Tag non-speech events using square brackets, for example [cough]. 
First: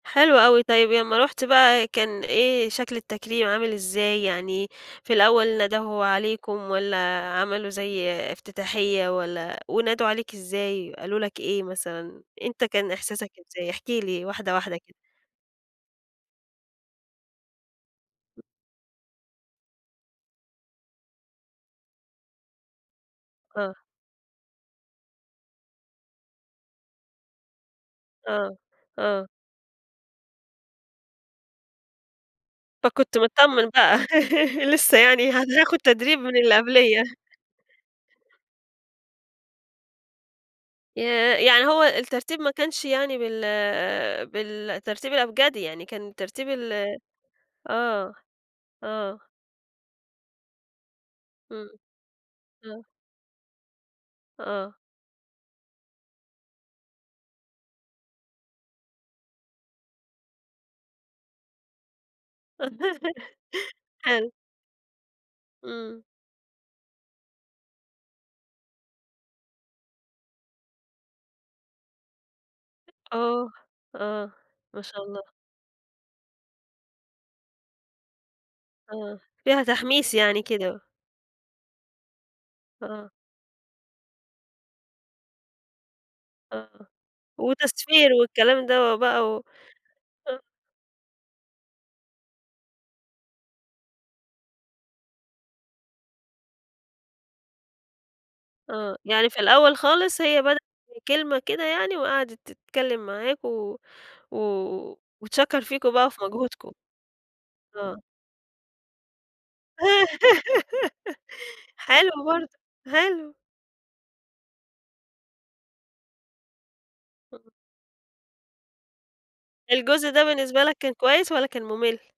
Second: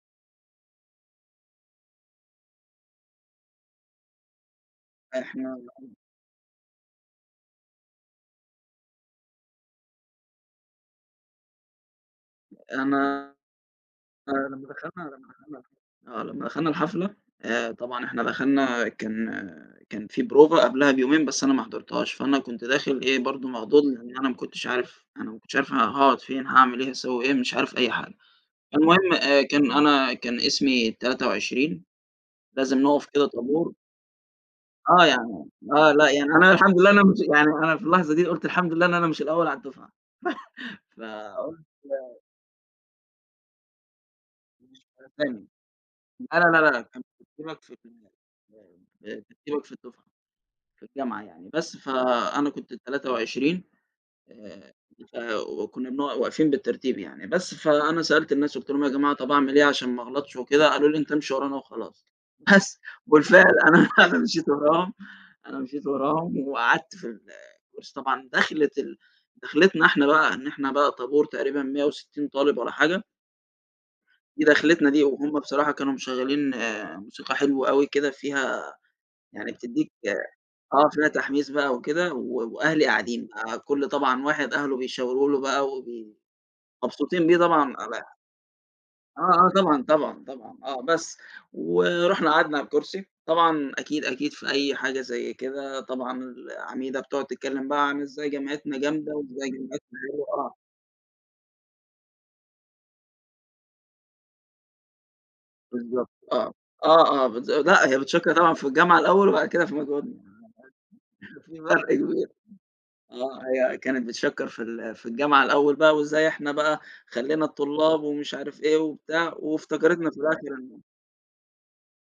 حلو أوي، طيب يمّا رُحت بقى كان إيه شكل التكريم عامل إزاي؟ يعني في إحنا الأول ال أم ندهوا عليكم والّا عملوا زي إفتتاحية، والّا ونادوا عليك إزاي، قالوا لك إيه مثلًا؟ أنت أ كان أنا إحساسك إزاي؟ احكِ لي آآ، واحدة، لمّا واحدة كده. دخلنا لمّا دخلنا الحف آه، لمّا دخلنا الحفلة آآ، طبعًا إحنا دخلنا كان كان في بروفة قبلها بيومين بس أنا ما حضرتهاش، فأنا كنت داخل إيه برضه آه. موضوع ال إن أنا ما كنتش عارف أنا ما كنتش عارف أنا هاقعُد فين، هاعمل إيه، هاسوّي إيه؟ مش عارف أي حاجة. آه، المهم آه. آآ، كان أنا كان اسمي ال23، لازم نُقف فكنت كده متطمن طابور بقى، [laughs] لسه آه، يعني، يعني أنا هاخد آه لأ تدريب يعني من أنا اللي الحمد لله أنا قبليّا. مش يعني أنا في اللحظة دي قُلت الحمد لله إن أنا مش الأول على الدفعة [chuckles] ياه! فقُلت يعني هو الترتيب ما كانش يعني بال مش بالترتيب بالأسامي الأبجدي، يعني كان لا، بترتيب لا، ال لا كان ترتيبك في آه، [unintelligible] ب آه. بترتيبك في الدفعة، في الجامعة يعني، إمم. بس فأنا كنت إمم. ال23 آه. آآ، فو وكنّا بنقع واقفين بالترتيب يعني، بس فأنا سألت الناس قُلت لهم: "يا جماعة طَب أعمل إيه عشان ما اغلطش وكده؟" قالوا لي: "أنت امشي ورانا وخلاص." بس وبالفعل [laughs] أنا، أنا حلو. مشيت وراهم، أنا مشيت إمم. وراهم وقعدت في الكُرسي طبعًا، دَخلة ال دَخلِتنا إحنا بقى إن إحنا بقى طابور تقريبًا 160 طالب واّلا حاجة. آه، آه ما ودَخلِتنا دي شاء الله. وهُم بصراحة كانوا مشغّلين موسيقى حلوة أوي كده فيها آه، يعني فيها بتدّيك تحميس يعني كده. آه، فيها تحميس بقى وكده و وأهلي آه. قاعدين بقى، كل طبعًا واحد أهله بيشاورو له بقى وبي آه، مبسوطين بيه طبعًا ال وتصفير والكلام ده آه، وبقى و آه طبعًا، طبعًا، آه. طبعًا آه بس، ورُحنا قعدنا على الكُرسي، طبعًا أكيد، أكيد في أي حاجة زي كده طبعًا العميدة بتقعُد تتكلم بقى عن إزاي جامعتنا آه، جامدة يعني في وإزاي الأول جامعتنا اللي خالص هو هي آه. بدأت بكلمة كده يعني وقعدِت تتكلم معاكم و و وتشكّر فيكم بقى بالضبط وفي آه، مجهودكم. آه، آه بالض لأ آه. هي بتشكّر طبعًا في الجامعة الأول وبعد كده في مجهودنا، [laughs] [unintelligible] في فرق حلو كبير برضه، حلو. آه، هي كانت بتشكّر في ال في الجامعة الأول بقى وإزاي إحنا بقى خلّينا آه. الطلاب ومش عارف إيه وبتاع، الجزء وافتكرِتنا في ده الآخر بالنسبة لك إنه كان كويس والّا كان مُمل؟